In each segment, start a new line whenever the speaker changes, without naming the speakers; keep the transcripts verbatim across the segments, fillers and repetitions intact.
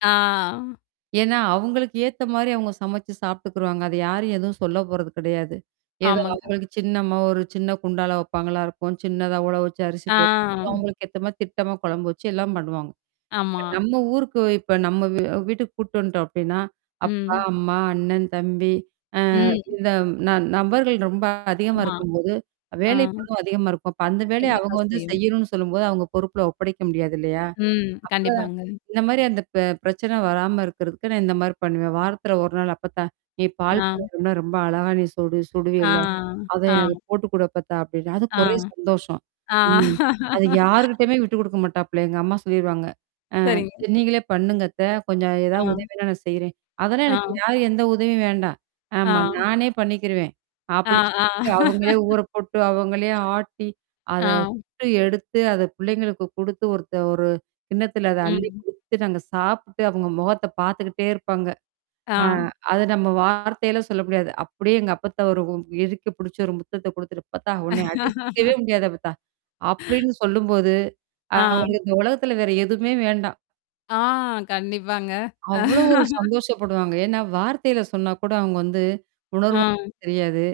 ஆ.
ஏன்னா, அவங்களுக்கு ஏத்த மாரி அவங்க சமைச்சு சாப்பிட்டுக்குருவாங்க. அத யாரும் எதுவும் சொல்ல போறது கெடையாது. ஏதோ
ஆமாங்க.
அவங்களுக்கு சின்னம்மா ஒரு சின்ன குண்டால வெப்பாங்களா இருக்கும். சின்னதா உள வச்சு அரிசி போட்டு,
ஆ.
அவங்களுக்கு ஏத்த மாரி திட்டமா கொழம்பு வச்சு எல்லாம் பண்ணுவாங்க. இப்ப
ஆமா.
நம்ம ஊருக்கு, இப்ப நம்ம வீ வீட்டுக்கு கூட்டு வந்துட்டோம் அப்டின்னா, அப்பா,
ம்.
அம்மா, அண்ணன், தம்பி, அ
ம்.
இந்த ந நபர்கள் ரொம்ப அதிகமா
ஆமா.
இருக்கும்போது,
ஆ.
வேலை பளு அதிகமா இருக்கும். அப்ப அந்த வேலைய அவங்க
இருக்கத்தான்
வந்து
செய்யும்.
செய்யணும்ன்னு சொல்லும்போது, அவங்க பொறுப்புல ஒப்படைக்க முடியாது இல்லையா?
ம். கண்டிப்பாங்க.
அப்ப இந்த மாரி அந்த பி பிரச்சனை வராம இருக்கிறதுக்கு, நான் இந்த மாரி பண்ணுவேன். வாரத்தில ஒரு நாள், "அப்பத்தா, நீ
ஆ.
பால் பணியாரம்ன்னா ரொம்ப அழகா நீ சுடு
ஆ.
சுடுவீல்ல. அதே
ஆ.
அத போட்டு குடு அப்பத்தா." அப்படின்னா,
ஆ.
அதுக்கு ஒரே சந்தோஷம்.
ஆ.
ம். அது யார்கிட்டயுமே விட்டு குடுக்க மாட்டாப்புல. எங்க அம்மா சொல்லிருவாங்க, "அ
சரிங்க.
சரி நீங்களே பண்ணுங்க அத்த. கொஞ்சம் ஏதாவது
ஆ.
உதவின்னா நான் செய்றேன்", "அதெல்லாம்
ஆ.
எனக்கு யாரு எந்த உதவியும் வேண்டாம்.
ஆ.
ஆமா. நானே பண்ணிக்கிருவேன்."
ஆ,
அப்படின்னு
ஆ.
சொல்லிட்டு, அவுங்களே ஊற போட்டு, அவங்களே ஆட்டி, அத
ஆ.
சுட்டு எடுத்து, அத பிள்ளைங்களுக்கு குடுத்து, ஒருத்த ஒரு கிண்ணத்தில அத அள்ளிக்
ம்.
குடுத்துட்டு, அந்த சாப்புட்டு, அவங்க முகத்த பார்த்துக்கிட்டே இருப்பாங்க. ஆ
ஆ.
அது நம்ம வார்த்தையில சொல்ல முடியாது. அப்படியே எங்க அப்பாத்தாவ ஒரு இறுக்கி புடிச்ச ஒரு முத்தத்த குடுத்துட்டு, "அப்பத்தா! ஒன்னைய அடிச்சுக்கவே முடியாது அப்பத்தா." அப்படின்னு சொல்லும்போது,
ஆ.
அவங்க இந்த உலகத்தில வேற எதுவுமே வேண்டாம்.
ஆ, கண்டிப்பாங்க.
அவ்வளோ ஒரு சந்தோஷப்படுவாங்க. ஏன்னா வார்த்தையில சொன்னா கூட அவங்க வந்து
ஆ.
உணர்வு தெரியாது.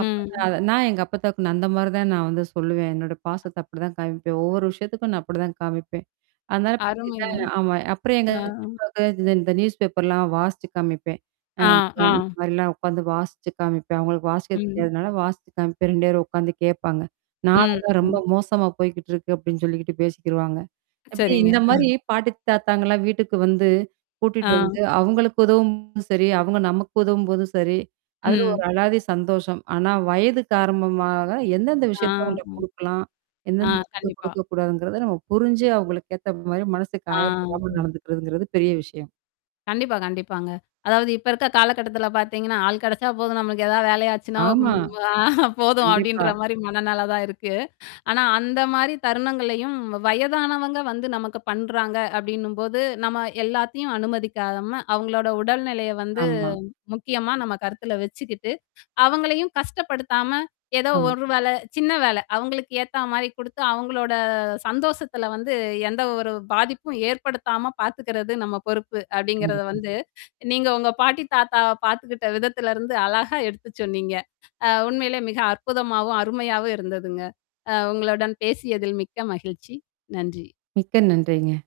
அப்ப நான் நான் எங்க அப்பாத்தாவுக்கு, நான் அந்த மாரி தான் நான் வந்து சொல்லுவேன். என்னோட பாசத்த அப்படிதான் காமிப்பேன். ஒவ்வொரு விஷயத்துக்கும் நான் அப்படிதான் காமிப்பேன். அதனால
அருமைங்க.
பார்த்தீங்கன்னா ஆமா, அப்புறம் எங்க
ஆ.
பெரியப்பவுக்கு இந்த இந்த நியூஸ்பேப்பர்லாம் வாசிச்சு காமிப்பேன்.
ஆ,
அப்ப இந்த
ஆ.
மாரிலாம் உட்காந்து வாசிச்சு காமிப்பேன். அவங்களுக்கு வாசிக்க
ம்.
தெரியாதனால, வாசிச்சு காமிப்பேன். ரெண்டு பேரும் உட்காந்து கேப்பாங்க.
ம்,
"நாடெல்லாம் ரொம்ப
ம்.
மோசமா போய்க்கிட்டுருக்கு." அப்படின்னு சொல்லிகிட்டு பேசிக்கிருவாங்க. அப்படி
சரிங்க.
இந்த
அ.
மாரி, பாட்டி தாத்தாங்கலாம் வீட்டுக்கு வந்து கூட்டிட்டு
ஆ.
வந்து, அவங்களுக்கு உதவும்போதும் சரி, அவங்க நமக்கு உதவும்போதும் சரி, அதுல ஒரு
ம்.
அலாதி சந்தோஷம். ஆனா வயது காரம்பமாக எந்தெந்த
ஆ, அ.
விஷயத்த அவுங்கள்ட்ட குடுக்கலாம்?
ஆ,
எந்தெந்த விஷயத்த
கண்டிப்பா.
குடுக்கக்கூடாதுங்கிறத நம்ம புரிஞ்சு அவங்களுக்கு ஏத்த மாரி மனசுக்கு
ஆ.
காயப்படாம
ம்.
நடந்துக்கிறதுங்கிறது பெரிய விஷயம்.
கண்டிப்பா, கண்டிப்பாங்க. அதாவது இப்ப இருக்க காலகட்டத்தில பாத்தீங்கன்னா, "ஆள் கெடைச்சா போதும், நம்மளுக்கு ஏதாவது வேலையாச்சுன்னா, ம்
ஆமா.
அ போதும்."
கண்டிப்பா.
அப்படின்ற மாரி மனநெலை தான் இருக்கு. ஆனா அந்த மாரி தருணங்கள்லையும், வயதானவங்க வந்து நமக்கு பண்றாங்க அப்படின்னும்போது, "நம்ம எல்லாத்தையும் அனுமதிக்காம, அவங்களோட உடல்நிலைய வந்து
ஆமா.
முக்கியமா நம்ம கருத்துல வச்சுக்கிட்டு, அவங்களையும் கஷ்டப்படுத்தாம, ஏதோ
ஆம்
ஒரு வேல சின்ன வேலை, அவங்களுக்கு ஏத்தா மாரி குடுத்து, அவங்களோட சந்தோஷத்தில வந்து எந்த ஒரு பாதிப்பும் ஏற்படுத்தாம பாத்துக்கிறது நம்ம பொறுப்பு." அப்படிங்கிறத
கண்டிப்பா.
வந்து, நீங்க உங்க பாட்டி தாத்தாவ பார்த்துக்கிட்ட விதத்திலருந்து அழகா எடுத்து சொன்னீங்க. அ உண்மையிலே மிக அற்புதமாவும், அருமையாவும் இருந்ததுங்க. அ உங்களுடன் பேசியதில் மிக்க மகிழ்ச்சி. நன்றி.
மிக்க நன்றிங்க.